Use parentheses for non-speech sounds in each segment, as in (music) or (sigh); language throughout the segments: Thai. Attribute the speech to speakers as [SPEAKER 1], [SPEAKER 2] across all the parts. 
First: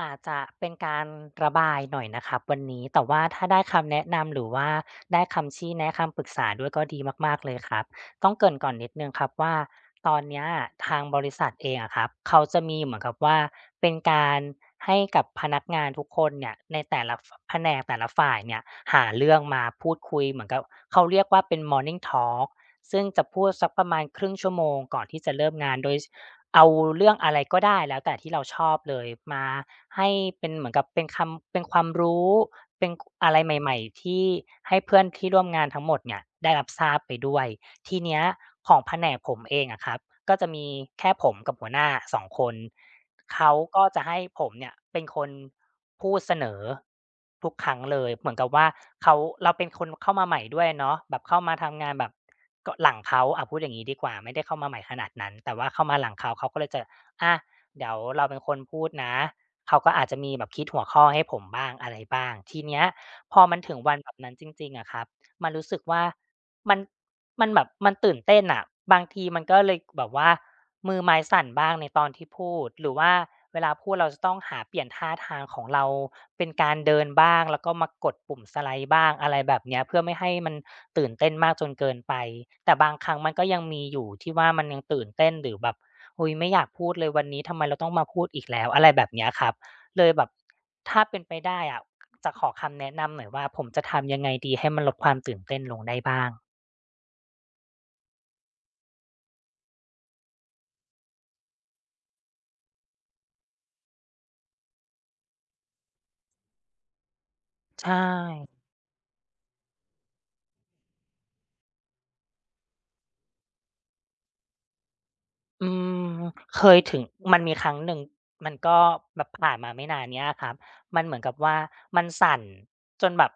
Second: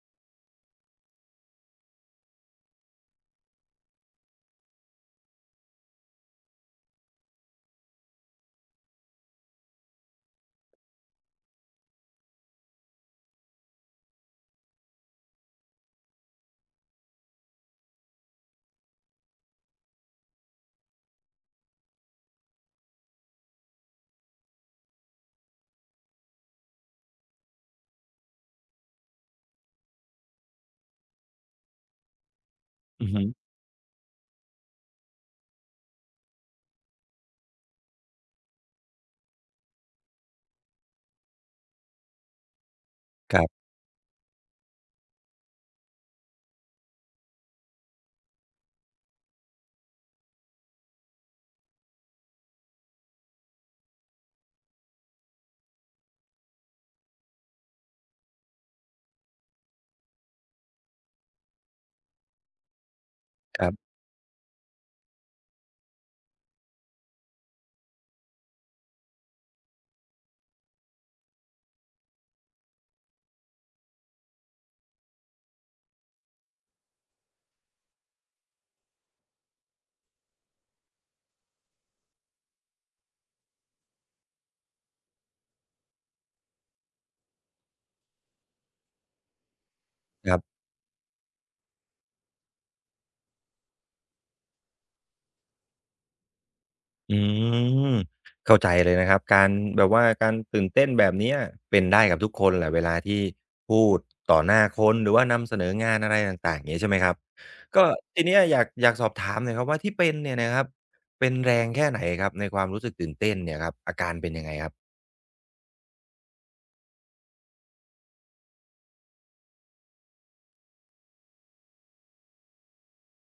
[SPEAKER 1] อาจจะเป็นการระบายหน่อยนะครับวันนี้แต่ว่าถ้าได้คำแนะนำหรือว่าได้คำชี้แนะคำปรึกษาด้วยก็ดีมากๆเลยครับต้องเกริ่นก่อนนิดหนึ่งครับว่าตอนเนี้ยทางบริษัทเองอะครับเขาจะมีเหมือนกับว่าเป็นการให้กับพนักงานทุกคนเนี่ยในแต่ละฝแผนกแต่ละฝ่ายเนี่ยหาเรื่องมาพูดคุยเหมือนกับเขาเรียกว่าเป็น Morning Talk ซึ่งจะพูดสักประมาณครึ่งชั่วโมงก่อนที่จะเริ่มงานโดยสเอาเรื่องอะไรก็ได้แล้วแต่ที่เราชอบเลยมา ให้เป็นเหมือนกับเป็นคำเป็นความรู้เป็น
[SPEAKER 2] อือฮึ
[SPEAKER 1] อะไรใหม่ๆที่ให้เพื่อนที่ร่วมงานทั้งหมดเนี่ยได้รับทราบไปด้วยทีเนี้ยของแผนกผมเองอะครับก็จะมีแค่ผมกับหัวหน้าสองคน
[SPEAKER 2] ครั
[SPEAKER 1] เขา
[SPEAKER 2] บ
[SPEAKER 1] ก็จะให้ผมเนี่ยเป็นคนพูดเสนอทุกครั้งเลยเหมือนกับว่าเขาเราเป็นคนเข้ามาใหม่ด้วยเนาะแบบเข้ามาทำงานแบบก็หลังเขาอะพูดอย่างงี้ดีกว่าไม่ได้เข้ามาใหม่ขนาดนั้นแต่ว่าเข้ามาหลังเขาเขาก็เลยจะอะเดี๋ยวเราเป็นคนพูดนะ เขาก็อาจจะมีแบบคิดหัวข้อให้ผมบ้างอะไรบ้างทีเนี้ยพอมัน
[SPEAKER 2] ครั
[SPEAKER 1] ถึง
[SPEAKER 2] บ
[SPEAKER 1] วันแบบนั้นจริงๆอะครับมันรู้สึกว่ามันมันแบบมันตื่นเต้นน่ะบางทีมันก็เลยแบบว่ามือไม้สั่นบ้างในตอนที่พูดหรือว่าเวลาพูดเราจะต้องหาเปลี่ยนท่าทางของเราเป็นการเดินบ้างแล้วก็มากดปุ่มสไลด์บ้างอะไรแบบเนี้ยเพื่อไม่ให้มันตื่นเต้นมากจนเกินไปแต่บางครั้งมันก็ยังมีอยู่ที่ว่ามันยังตื่นเต้นหรือแบบ อุ๊ยไม่อยากพูดเลยวันนี้ทำไมเราต้องมาพูดอีกแล้วอะไรแบบเนี้ยครับเลยแบบ
[SPEAKER 2] ครับ
[SPEAKER 1] ถ้าเป็นไปได้อะจะขอคำแนะนำหน่อยว่าผมจะทำยังไงดีให้มันลดความตื่นเต้นลงได้บ้าง
[SPEAKER 2] อืมเข้าใจเลยนะครับการแบบว่าการตื่นเต้นแบบเนี้ยเป็นได้กับทุกคนแหละเวลาที่พูดต่อหน้าคนหรือว่านำเสนองานอะไรต่างๆอย่างงี้ใช่ไหมครับก็
[SPEAKER 1] ใช่
[SPEAKER 2] ทีเนี้ยอยากสอบถามหน่อยครับว่าที่เป็นเนี่ยนะครับเป็นแรงแค่ไหนครับในความรู้สึกตื่นเต้นเนี่ยครับอาการเป็นยังไงครับ
[SPEAKER 1] อืมเคยถึงมันมีครั้งหนึ่งมันก็แบบผ่านมาไม่นานเนี้ยครับมันเหมือนกับว่ามันสั่นจนแบบ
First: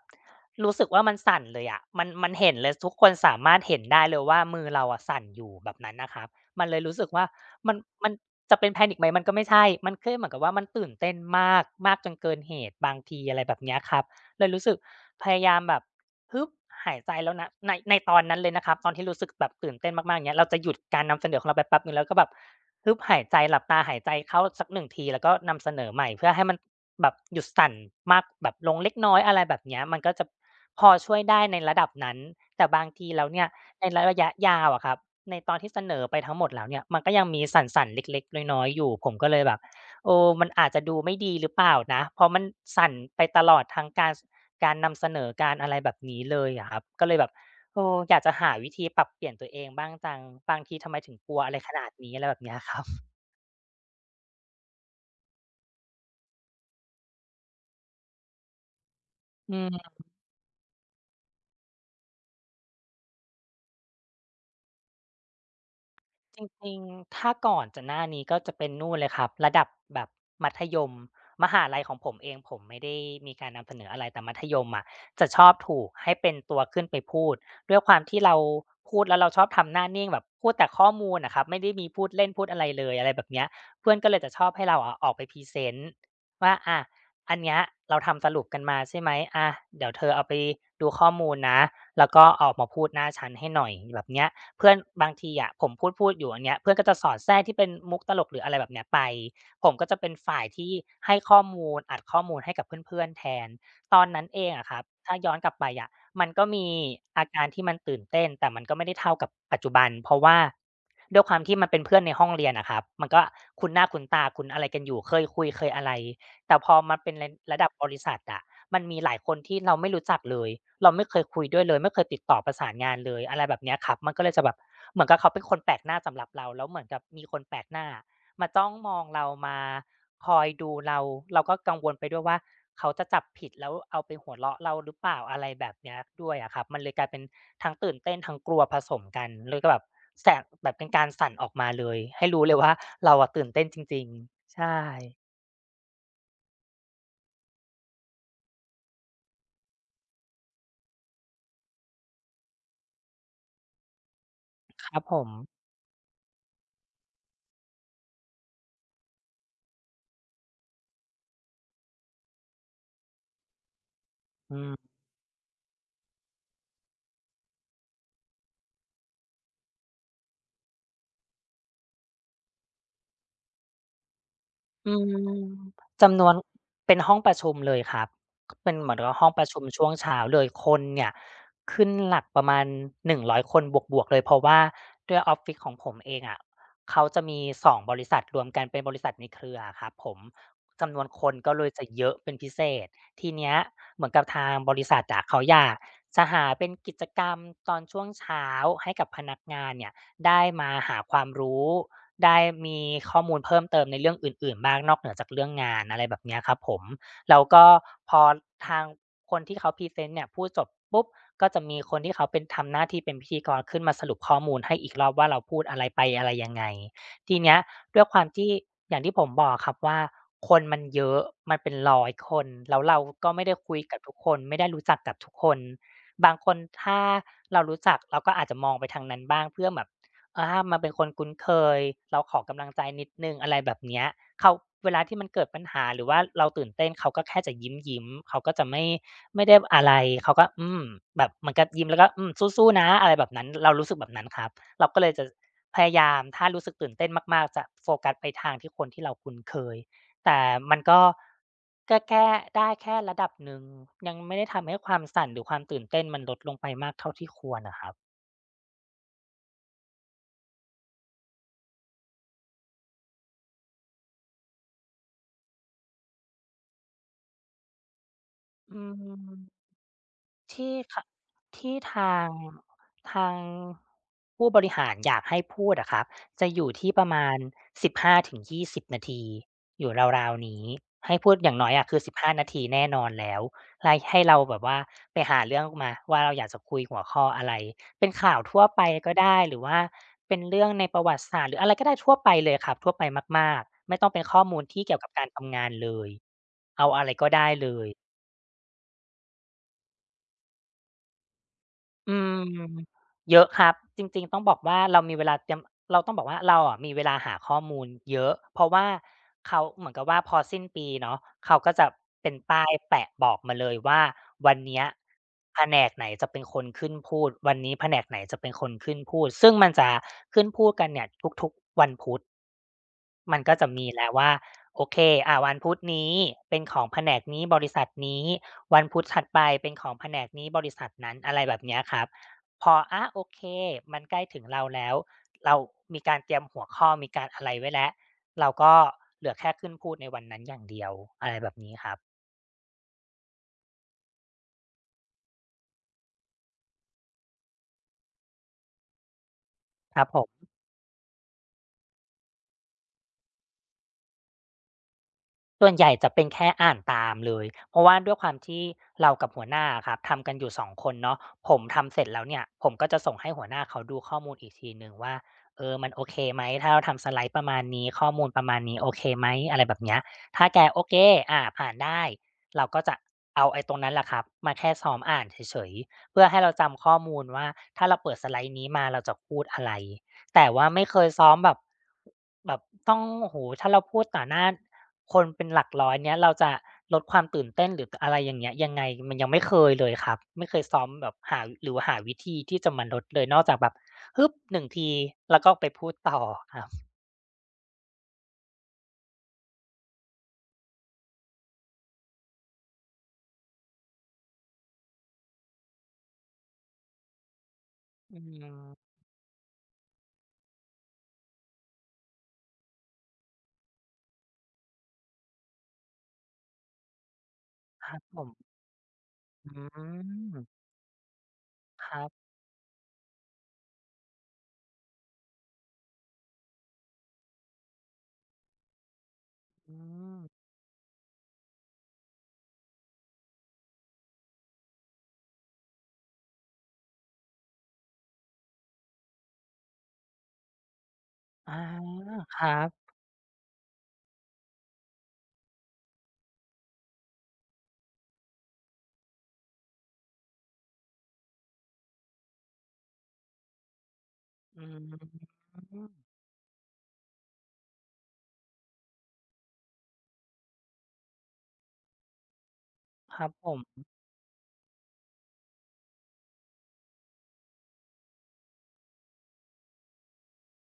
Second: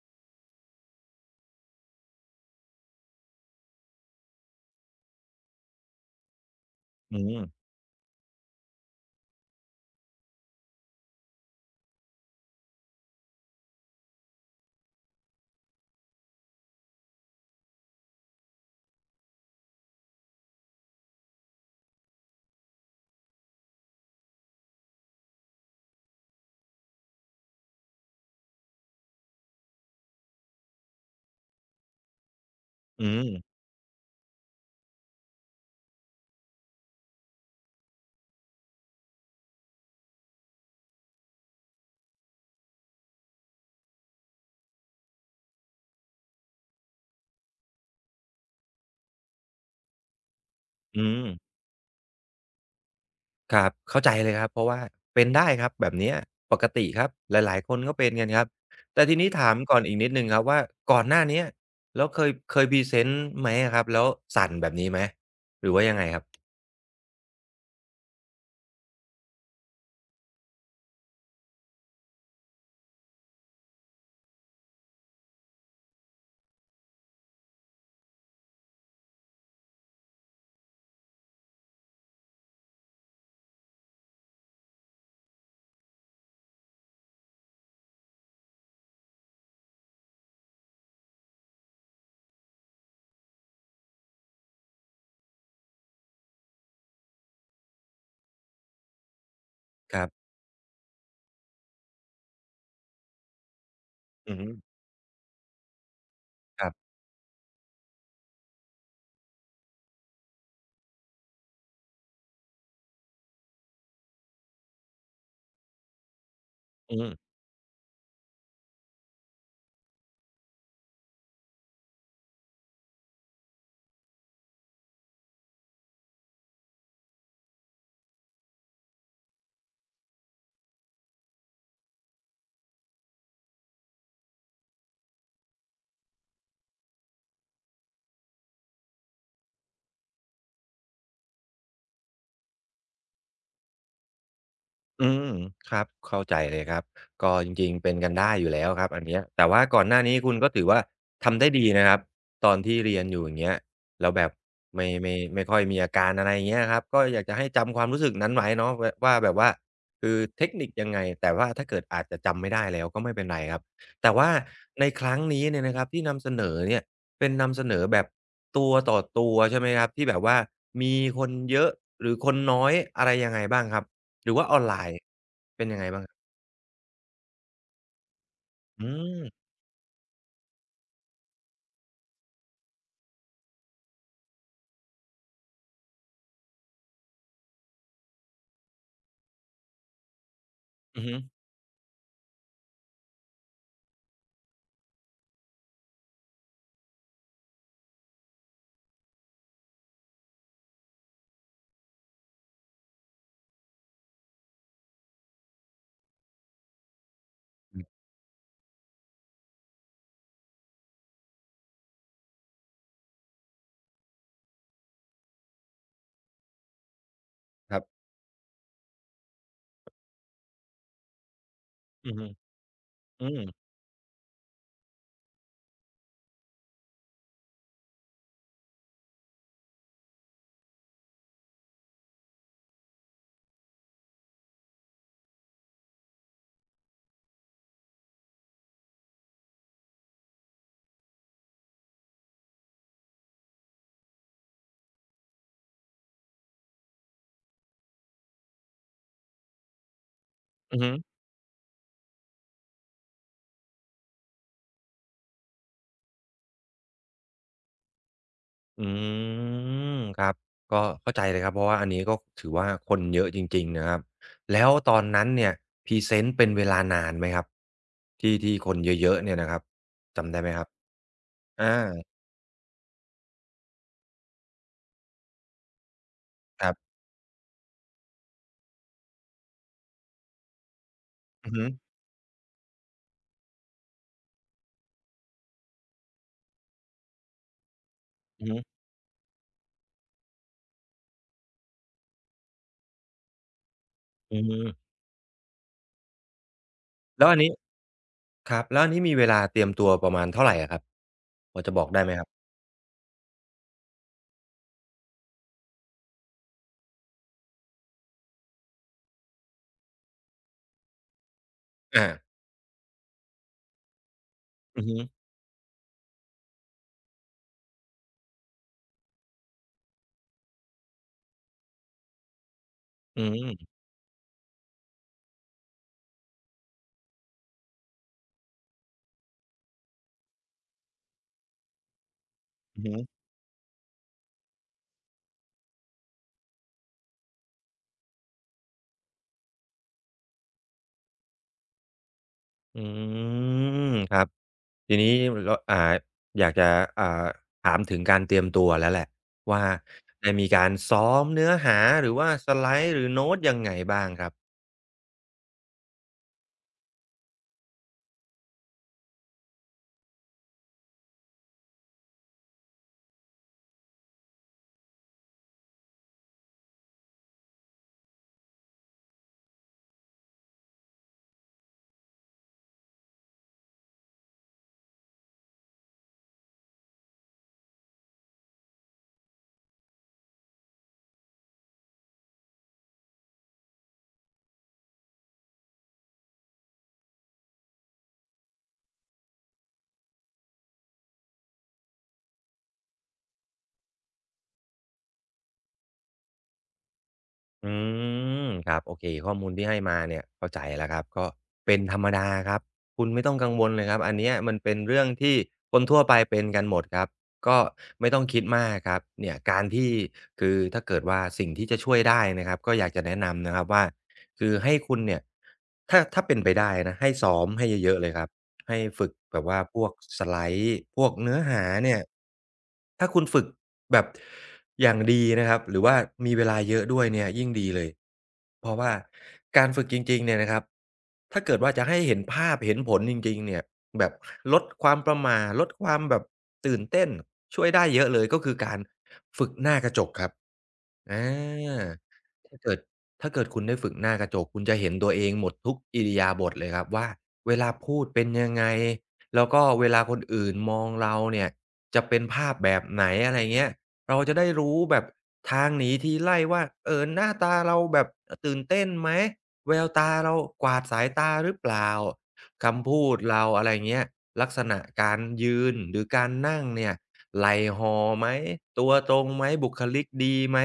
[SPEAKER 1] รู้สึกว่ามันสั่นเลยอะมันเห็นเลยทุกคนสามารถเห็นได้เลยว่ามือเราอะสั่นอยู่แบบนั้นนะครับมันเลยรู้สึก
[SPEAKER 2] อื
[SPEAKER 1] ว่า
[SPEAKER 2] ม
[SPEAKER 1] มันมันจะเป็น panic ไหมมันก็ไม่ใช่มันแค่เหมือนกับว่ามันตื่นเต้นมากมากจนเกินเหตุบางทีอะไรแบบเนี้ยครับเลยรู้สึกพยายามแบบ ฮึบหายใจแล้วนะในตอนนั้นเลยนะครับตอนที่รู้สึกแบบตื่นเต้นมากๆอย่างเงี้ยเราจะหยุดการนำเสนอของเราไปแป๊บหนึ่งแล้วก็แบบฮึบหายใจหลับตาหายใจเข้าสักหนึ่งทีแล้วก็นำเสนอใหม่เพื่อให้มันแบบหยุดสั่นมากแบบลงเล็กน้อยอะไรแบบเนี้ยมันก็จะพอช่วยได้ในระดับนั้นแต่บาง
[SPEAKER 2] อื
[SPEAKER 1] ทีแล้วเนี่ย
[SPEAKER 2] ม
[SPEAKER 1] ในระยะยาวอะครับในตอนที่เสนอไปทั้งหมดแล้วเนี่ยมันก็ยังมีสั่นๆเล็กๆน้อยๆอยู่ผมก็เลยแบบ โอ้มันอาจจะดูไม่ดีหรือเปล่านะเพราะมันสั่นไปตลอดทั้งการสการนำเสนอการอะไรแบบนี้เลยอะครับก็เลยแบบเอออยากจะหาวิธีปรับเปลี่ยนตัวเองบ้างจังบางทีทำไม
[SPEAKER 2] อื
[SPEAKER 1] ถึง
[SPEAKER 2] ม
[SPEAKER 1] กลัวอะไรขนาดนี้อะไรแบบเนี้ยครับ
[SPEAKER 2] ครับเข้าใจเลยครับเพราะว่าเป็นได้ครับแบบเนี้ยปกติครับหลายๆคนก็เป็นกันครับแต่ทีนี้
[SPEAKER 1] (laughs)
[SPEAKER 2] ถา
[SPEAKER 1] อื
[SPEAKER 2] มก่อน
[SPEAKER 1] ม
[SPEAKER 2] อีกนิดหนึ่งครับว่าก่อนหน้าเนี้ยแล้วเคยพรีเซนต์ไหมอะครับแล้วสั่นแบบนี้ไหมหรือว่ายังไงครั
[SPEAKER 1] จ
[SPEAKER 2] บ
[SPEAKER 1] ริงๆถ้าก่อนจะหน้านี้ก็จะเป็นนู่นเลยครับระดับแบบมัธยมมหาลัยของผมเองผมไม่ได้มีการนำเสนออะไรแต่มัธยมอะจะชอบถูกให้เป็นตัวขึ้นไปพูดด้วยความที่เราพูดแล้วเราชอบทำหน้านิ่งแบบพูดแต่ข้อมูลอะครับไม่ได้มีพูดเล่นพูดอะไรเลยอะไรแบบเนี้ยเพื่อนก็เลยจะชอบให้เราอะออกไปพรีเซนต์ว่าอะอันเนี้ยเราทำสรุปกันมาใช่ไหมอะเดี๋ยวเธอเอาไปดูข้อมูลนะแล้วก็ออกมาพูดหน้าชั้นให้หน่อยแบบเนี้ย เพื่อนบางทีอะผมพูดอยู่อย่างเงี้ยเพื่อนก็จะสอดแทรกที่เป็นมุกตลกหรืออะไรแบบเนี้ยไปผมก็
[SPEAKER 2] ค
[SPEAKER 1] จะ
[SPEAKER 2] รั
[SPEAKER 1] เป็น
[SPEAKER 2] บ
[SPEAKER 1] ฝ่ายที่ให้ข้อมูลอัดข้อมูลให้กับเพื่อนๆแทนตอนนั้น
[SPEAKER 2] อือ
[SPEAKER 1] เอ
[SPEAKER 2] ฮึ
[SPEAKER 1] งอะครับถ้าย้อนกลับไปอะมันก็
[SPEAKER 2] ค
[SPEAKER 1] มี
[SPEAKER 2] รับ
[SPEAKER 1] อาการที่มันตื่นเต้นแต่มันก็ไม่ได้เท่ากับปัจจุบันเพราะว่าด้วยความที่มันเป็นเพื่อนในห้องเรียนอะครับมันก็คุ้นหน้าคุ้นตาคุ้นอะไรกันอยู่เคยคุยเคยอะไรแต่พอ
[SPEAKER 2] อื
[SPEAKER 1] มาเป็น
[SPEAKER 2] อ
[SPEAKER 1] ระดับบริษัทอะ มันมีหลายคนที่เราไม่รู้จักเลย เราไม่เคยคุยด้วยเลยไม่เคยติดต่อประสานงานเลยอะไรแบบเนี้ยครับมันก็เลยจะแบบเหมือนกับเขาเป็นคนแปลกหน้าสำหรับเราแล้วเหมือนกับมีคนแปลกหน้ามาจ้องมองเรามาคอยดูเราเราก็กังวลไปด้วยว่าเขาจะจับผิดแล้วเอาไปหัวเราะเราหรือเปล่าอะไรแบบเนี้ยด้วยอะครับมันเลยกลายเป็นทั้งตื่นเต้นทั้งกลัวผสมกันเลยก็แบบแสบแบบเป็นการสั่นออกมาเลยให้รู้เลยว่าเราอะตื่นเต้นจริงๆใช่
[SPEAKER 2] อืมครับเข้าใจเลยครับก็จริงๆเป็นกันได้อยู่แล้วครับอันเนี้ยแต่ว่าก่อนหน้านี้คุณก็ถือว่าทำได้ดีนะครับตอนที่เรียนอยู่อย่างเงี้ยแล้วแบบ
[SPEAKER 1] ค
[SPEAKER 2] ไม่
[SPEAKER 1] รับผ
[SPEAKER 2] ไม่
[SPEAKER 1] ม
[SPEAKER 2] ไม่ค่อยมีอาการอะไรอย่างเงี้ยครับก็อยากจะให้จำความรู้สึกนั้นไว้เนาะวว่าแบบว่าคือเทคนิคยังไงแต่ว่าถ้าเกิดอาจจะจำไม่ได้แล้วก็ไม่เป็นไรครับแต่ว่า
[SPEAKER 1] อื
[SPEAKER 2] ใน
[SPEAKER 1] ม
[SPEAKER 2] ครั้งนี้เนี่ยนะครับที่นำเสนอเนี่ยเป็นนำเสนอแบบตัวต่อตัวใช่ไหมครับที่แบบว่ามีคนเยอะหรือคนน้อยอะไรยังไงบ้างครับ หรือว่าออนไล
[SPEAKER 1] อื
[SPEAKER 2] น์
[SPEAKER 1] ม
[SPEAKER 2] เป็นยังไงบ้างครั
[SPEAKER 1] จำนว
[SPEAKER 2] บ
[SPEAKER 1] นเป็นห้องประชุมเลยครับเป็น
[SPEAKER 2] อื
[SPEAKER 1] เหมือนกับ
[SPEAKER 2] ม
[SPEAKER 1] ห้องประชุมช่วงเช้าเลยคนเนี่ยขึ้นหลักประมาณ100 คนบวกๆเลยเพราะว่าด้วยออฟฟิศของผมเองอะเขาจะมี2บริษัทรวมกันเป็นบริษัทในเครืออะครับผมจำน
[SPEAKER 2] อื
[SPEAKER 1] ว
[SPEAKER 2] อ
[SPEAKER 1] น
[SPEAKER 2] ฮึ
[SPEAKER 1] คนก็เลยจะเยอะเป็นพิเศษทีเนี้ยเหมือนกับทางบริษัทอะเขาอยากจะหาเป็นกิจกรรมตอนช่วงเช้าให้กับพนักงานเนี่ยได้มาหาความรู้ ได้มีข้อมูลเพิ่มเติมในเรื่องอื่นๆบ้างนอกเหนือจากเรื่องงานอะไรแบบเนี้ยครับผมแล้วก็
[SPEAKER 2] อืม
[SPEAKER 1] พอทางคนที่เขาพรีเซนต์เนี่ยพูดจบปุ๊บก็จะมีคนที่เขาเป็นทำหน้าที่เป็นพิธีกรขึ้นมาสรุปข้อมูลให้อีกรอบว่าเราพูดอะไรไปอะไรยังไงทีเนี้ย
[SPEAKER 2] ครั
[SPEAKER 1] ด้ว
[SPEAKER 2] บ
[SPEAKER 1] ยความที่อย่างที่ผมบอกครับว่าคนมันเยอะมันเป็นร้อย
[SPEAKER 2] อือฮึ
[SPEAKER 1] คนแล้วเรา
[SPEAKER 2] อื
[SPEAKER 1] ก็
[SPEAKER 2] ม
[SPEAKER 1] ไม่ได้คุยกับทุกคนไม่ได้รู้จักกับทุกคนบางคนถ้าเรารู้จักเราก็อาจจะมองไปทางนั้นบ้างเพื่อแบบ อามาเป็นคนคุ้นเคยเราขอกำลังใจนิดหนึ่งอะไรแบบเนี้ยเขาเวลาที่มันเกิดปัญหาหรือว่าเราตื่นเต้นเขาก็แค่จะยิ้มๆเขาก็จะไม่ได้อะไรเขาก็อืมแบบเหมือนกับยิ้มแล้วก็อืมสู้ๆนะอะไรแบบนั้นเรารู้สึกแบบนั้นครับเราก็เลยจะพยายามถ้ารู้สึกตื่นเต้นมากๆจะโฟกัสไปทางที่คนที่เราคุ้นเคยแต่มั
[SPEAKER 2] อื
[SPEAKER 1] น
[SPEAKER 2] อฮึ
[SPEAKER 1] ก็ก็แก้ได้แค่ระดับหนึ่งยังไม่ได้ทำให้ความสั่นหรือความตื่นเต้นมันลดลงไปมากเท่าที่ควรอะครับ
[SPEAKER 2] อืมครับก็เข้าใจเลยครับเพราะว่าอันนี้ก็ถือว่าคนเยอะจริงๆนะครับแล้วตอนนั้นเนี่ยพรีเซนต์เป็นเวลานานไหมครับที่ที่ค
[SPEAKER 1] อื
[SPEAKER 2] นเยอะๆเนี่ยนะครั
[SPEAKER 1] ม
[SPEAKER 2] บจำได้ไหมครับ
[SPEAKER 1] ที่ขะที่
[SPEAKER 2] อา
[SPEAKER 1] ทางทางผู้บริหารอยากให้พูดอะครับจะอ
[SPEAKER 2] ค
[SPEAKER 1] ยู่
[SPEAKER 2] รั
[SPEAKER 1] ที่
[SPEAKER 2] บ
[SPEAKER 1] ประมาณ15-20นาทีอยู่ราวๆนี้ให้พูดอ
[SPEAKER 2] อือ
[SPEAKER 1] ย่าง
[SPEAKER 2] ฮึ
[SPEAKER 1] น้อยอะคือ15นาทีแน่นอนแล้วไล่ให้เราแบบว่าไปหาเรื่องมาว่าเราอยากจะคุยหัวข้ออะไรเป็นข่าว
[SPEAKER 2] อือฮึ
[SPEAKER 1] ทั่วไปก็ได้หรือว่าเป็นเรื่องในประวัติศาสตร์หรืออะไรก็ได้ทั่วไปเลยครับทั่วไปมากๆไม่ต้องเป็น
[SPEAKER 2] อื
[SPEAKER 1] ข้อมูลที่
[SPEAKER 2] ม
[SPEAKER 1] เกี่ยวกับการทำงานเลยเอาอะไร
[SPEAKER 2] แล้
[SPEAKER 1] ก็
[SPEAKER 2] วอัน
[SPEAKER 1] ได้
[SPEAKER 2] นี้
[SPEAKER 1] เลย
[SPEAKER 2] ครับแล้วอันนี้มีเวลาเตรียมตัวประมาณเท่าไรอะครับพอจะบอกได้ไห
[SPEAKER 1] อื
[SPEAKER 2] มครับ
[SPEAKER 1] มเยอะครับจริงๆต้องบอกว่าเรามีเวลาเตรียมเราต้องบอกว่าเราอะมีเวลาหาข้อมูลเยอะเพราะว่าเขาเหมือนกับว่าพอสิ้นปีเนาะเขาก็จะ
[SPEAKER 2] อา
[SPEAKER 1] เป็นป้ายแปะบอกมาเลยว่าวันเนี้
[SPEAKER 2] อื
[SPEAKER 1] ย
[SPEAKER 2] อฮึ
[SPEAKER 1] แผนกไหนจะเป็นคนขึ้นพูดวันนี้แผนกไหนจะเป็นคนขึ้นพูดซึ่งมันจะขึ้นพูดกันเนี่ยทุกๆวันพุธ
[SPEAKER 2] อื
[SPEAKER 1] มันก็จะ
[SPEAKER 2] ม
[SPEAKER 1] มีแล้วว่าโอเคอ่าวันพุธนี้เป็นของแผนกนี้บริษัทนี้ วันพุธถัดไปเป็นของแผนกนี้บริษัทนั้นอะไรแบบเนี้ยครับพอ
[SPEAKER 2] อือฮึ
[SPEAKER 1] อาโอเคมันใกล้ถึงเราแล้วเรามีการเตรียมหัวข้อมีการอะไรไว้แล้วเราก็เหลือแค่ขึ้นพูดในวันนั้นอย่างเดียวอะไรแบบนี้ครับ
[SPEAKER 2] อืมครับทีนี้เราอยากจะอ่าถามถึงการเตรียมตัวแล้วแหละว่า
[SPEAKER 1] ครับผ
[SPEAKER 2] ได้มี
[SPEAKER 1] ม
[SPEAKER 2] การซ้อมเนื้อหาหรือว่าสไลด์หรือโน้ตยังไงบ้างครับ
[SPEAKER 1] ส่วนใหญ่จะเป็นแค่อ่านตามเลยเพราะว่าด้วยความที่เรากับหัวหน้าอะครับทำกันอยู่2คนเนาะผมทำเสร็จแล้วเนี่ยผมก็จะส่งให้หัวหน้าเขาดูข้อมูลอีกทีหนึ่งว่าเออมันโอเคไหมถ้าเราทำสไลด์ประมาณนี้ข้อมูลประมาณนี้โอเคไหมอะไรแบบเนี้ยถ้าแกโอเคอาผ่านได้เราก็จะเอาไอ้ตรงนั้นแหละครับมาแค่ซ้อมอ่านเฉยๆเพื่อให้เราจำข้อมูลว่าถ้าเราเปิดสไลด์นี้มาเราจะพูดอะไร แต่ว่าไม่เคยซ้อมแบบต้องโอ้โฮถ้าเราพูดต่อหน้าคนเป็นหลักร้อยเนี้ยเราจะลดความตื่นเต้นหรืออะไรอย่างเงี้ยยังไงมันยังไม่เคยเลยครับไม่เคยซ้อมแบบหาหรือว่าหาวิธีที่จะมาลดเลยนอกจากแบบฮึบหนึ่งทีแล้วก็ไปพูดต่อครับ
[SPEAKER 2] อืมครับโอเคข้อมูลที่ให้มาเนี่ยเข้าใจแล้วครับก็เป็นธรรมดาครับคุณไม่ต้องกังวลเลยครับอันเนี้ยมันเป็นเรื่องที่คนทั่วไปเป็นกันหมดครับก็ไม่
[SPEAKER 1] อื
[SPEAKER 2] ต้องคิดมาก
[SPEAKER 1] ม
[SPEAKER 2] ครับเนี่ยการที่คือถ้าเกิดว่าสิ่งที่จะช่วยได้นะครับก็อยากจะแนะนำนะครับว่าคือให้คุณเนี่ยถ้าเป็นไปได้นะให้ซ้อมให้
[SPEAKER 1] ค
[SPEAKER 2] เย
[SPEAKER 1] รั
[SPEAKER 2] อะ
[SPEAKER 1] บ
[SPEAKER 2] ๆเลย
[SPEAKER 1] ผ
[SPEAKER 2] ครับ
[SPEAKER 1] ม
[SPEAKER 2] ให้ฝึกแบบ
[SPEAKER 1] อื
[SPEAKER 2] ว่าพวกสไล
[SPEAKER 1] ม
[SPEAKER 2] ด์พวกเนื้อหา
[SPEAKER 1] ค
[SPEAKER 2] เนี่ย
[SPEAKER 1] รับ
[SPEAKER 2] ถ้าคุณฝึก แบบอย่างดีนะครับหรือว่ามีเวลาเยอะด้วยเนี่ยยิ่งดีเลยเพราะว่าการ
[SPEAKER 1] อื
[SPEAKER 2] ฝึกจริ
[SPEAKER 1] ม
[SPEAKER 2] งๆเนี่ยนะครับถ้าเกิดว่าจะให้เห็นภาพเห็นผลจริงๆเนี่ยแบบลดความประหม่าลดความแบบตื่นเต้นช่วยได้เยอะเลยก็คือการฝึกหน้ากระจกครับอ
[SPEAKER 1] อา
[SPEAKER 2] า
[SPEAKER 1] ครั
[SPEAKER 2] ถ้าเกิด
[SPEAKER 1] บ
[SPEAKER 2] ถ้าเกิดคุณได้ฝึกหน้ากระจกคุณจะเห็นตัวเองหมดทุกอิริยาบถเลยครับว่าเวลาพูดเป็นยังไงแล้วก็เวลาคนอื่นมองเราเนี่ย จะเป็นภาพแบบไหนอะไรเงี้ยเราจะได้
[SPEAKER 1] อื
[SPEAKER 2] รู้แบบ
[SPEAKER 1] ม
[SPEAKER 2] ทางหนีทีไล่ว่าเออหน้าตาเราแบบตื่นเต้นไหมแววตาเรากวาดสายตาหรือเปล่าคำพู
[SPEAKER 1] ค
[SPEAKER 2] ด
[SPEAKER 1] รับ
[SPEAKER 2] เรา
[SPEAKER 1] ผม
[SPEAKER 2] อะไรเงี้ยลักษณะการยืนหรือการนั่งเนี่ยไหล่ห่อไหมตัวตรงไหมบุคลิกดีไหม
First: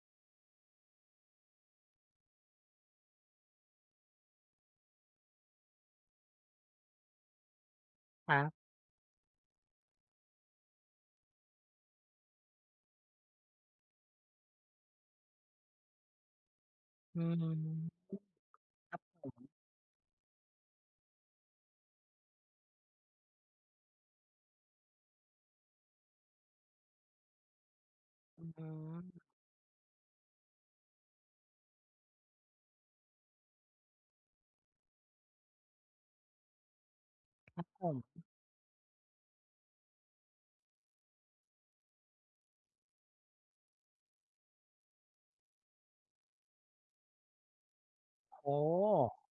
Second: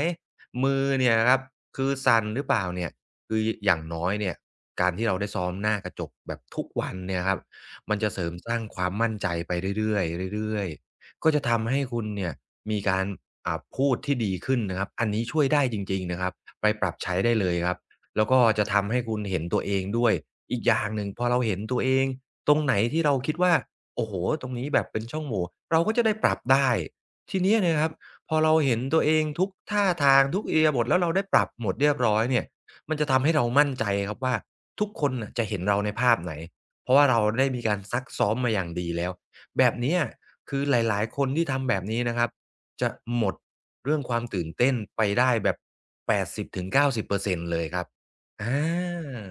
[SPEAKER 2] มือเนี่ยครับคือสั่นหรือเปล่าเนี่ยคืออย่างน้อยเนี่ยการที่เราได้ซ้อมหน้ากระจกแบบทุกวันเนี่ยครับมันจะเสริ
[SPEAKER 1] ค
[SPEAKER 2] ม
[SPEAKER 1] รั
[SPEAKER 2] สร้าง
[SPEAKER 1] บ
[SPEAKER 2] ความมั่นใจไปเรื่อยๆเรื่อยๆ ก็จะทำให้คุณเนี่ยมีการพูดที่ดีขึ้นนะครับอันนี้ช่วยได้จริงๆนะครับไปปรับใช้
[SPEAKER 1] อื
[SPEAKER 2] ได้เลยครับ
[SPEAKER 1] ม
[SPEAKER 2] แล้วก็จะทำให้คุณเห็นตัวเองด้วยอีกอย่างหนึ่งพอเราเห็นตัวเองตรงไหนที่เราคิดว่าโอ้โหตรงนี้แบบเป็นช่องโหว่เราก็จะได้ปรับได้ทีเนี้ยเนะครับพอ
[SPEAKER 1] อื
[SPEAKER 2] เราเห็นตัว
[SPEAKER 1] ม
[SPEAKER 2] เองทุกท่าทางทุกเอียาบทแล้วเราได้ปรับหมดเรียบร้อยเนี่ยมันจะทำให้เรามั่นใจครับว่าทุกคนน่ะจะเห็นเราในภาพไหนเพราะว่าเราได้
[SPEAKER 1] ค
[SPEAKER 2] มี
[SPEAKER 1] รับ
[SPEAKER 2] การ
[SPEAKER 1] ผ
[SPEAKER 2] ซัก
[SPEAKER 1] ม
[SPEAKER 2] ซ้อมมาอย่างดีแล้ว แบบเนี้ยคือหลายๆ คนที่ทำแบบนี้นะครับจะหมดเรื่องความตื่นเต้นไปได้แบบ80-90%เก้าสิบเปอร์เซ็นต์เลยครับ
[SPEAKER 1] โอ้
[SPEAKER 2] อ
[SPEAKER 1] โฮ
[SPEAKER 2] า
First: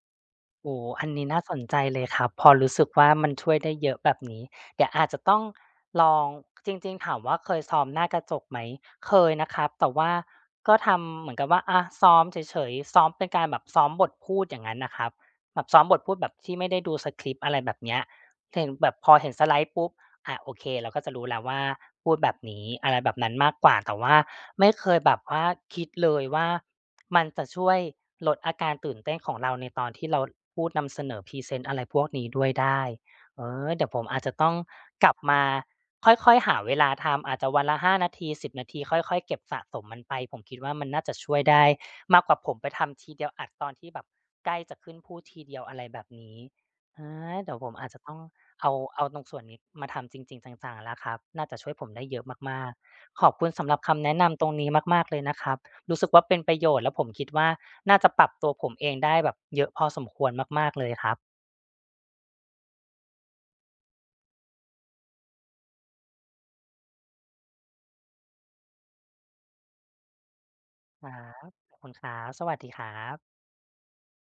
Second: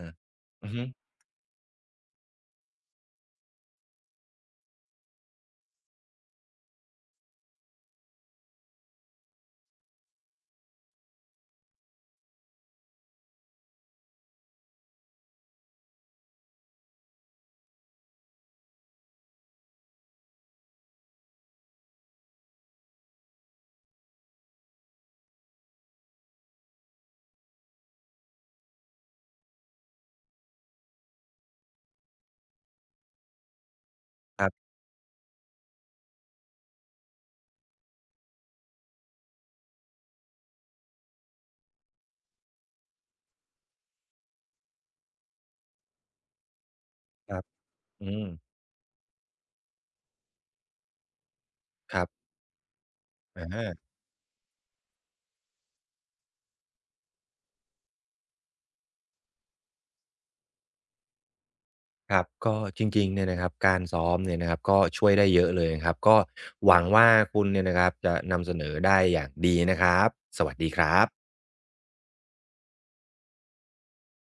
[SPEAKER 2] อือ
[SPEAKER 1] โอ้
[SPEAKER 2] ฮึ
[SPEAKER 1] อันนี้น่าสนใจเลยครับพอรู้สึกว่ามันช่วยได้เยอะแบบนี้เดี๋ยวอาจจะต้องลองจริงๆถามว่าเคยซ้อมหน้ากระจกไหมเคยนะครับแต่ว่าก็ทำเหมือนกับว่าอะซ้อมเฉยๆซ้อมเป็นการแบบซ้อมบทพูดอย่างงั้นนะครับแบบซ้อมบทพูดแบบที่ไม่ได้ดูสคริปต์อะไรแบบเนี้ยเห็นแบบพอเห็นสไลด์ปุ๊บอาโอเคเราก็จะรู้แล้วว่าพูดแบบนี้อะไรแบบนั้นมากกว่าแต่ว่าไม่เคยแบบว่าคิดเลยว่า มันจะช่วยลดอาการตื่นเต้นของเราในตอนที่เราพูดนำเสนอพรีเซนต์อะไรพวกนี้ด้วยได้เออเดี๋ยวผมอาจจะต้องกลับมาค่อยๆหาเวลาทำอาจจะวันละ5นาที10นาทีค่อยๆเก็บสะสมมันไปผมคิดว่ามันน่าจะช่วยได้มากกว่าผมไปทำทีเดียวอัดตอนที่แบบใกล้จะขึ้นพูดทีเดียวอะไรแบบนี้อา
[SPEAKER 2] ครับ
[SPEAKER 1] เดี๋ยวผมอาจจะ
[SPEAKER 2] อื
[SPEAKER 1] ต้อง
[SPEAKER 2] ม
[SPEAKER 1] เอาตรงส่วนนี้มาทำจริงๆจังๆแล้วครับน่าจะช่วยผม
[SPEAKER 2] ค
[SPEAKER 1] ได้
[SPEAKER 2] รั
[SPEAKER 1] เยอะ
[SPEAKER 2] บ
[SPEAKER 1] มากๆขอบคุณสำหรับ
[SPEAKER 2] อา
[SPEAKER 1] คำแนะนำตรงนี้มากๆเลยนะครับ รู้สึกว่าเป็นประโยชน์แล้วผมคิดว่าน่าจะปรับตัวผมเองได้แบบเยอะพอสมควรมากๆเลยครับ
[SPEAKER 2] ครับก็จริงๆเนี่ยนะครับการซ้อมเนี่ยนะครับก็ช่วยได้เยอะเลยนะครับก็หวังว่าคุณเนี่ยนะครับจะนำเสนอได้อย่างดีนะครับสวัสดีครั
[SPEAKER 1] คร
[SPEAKER 2] บ
[SPEAKER 1] ับขอบคุณครับสวัสดีครับ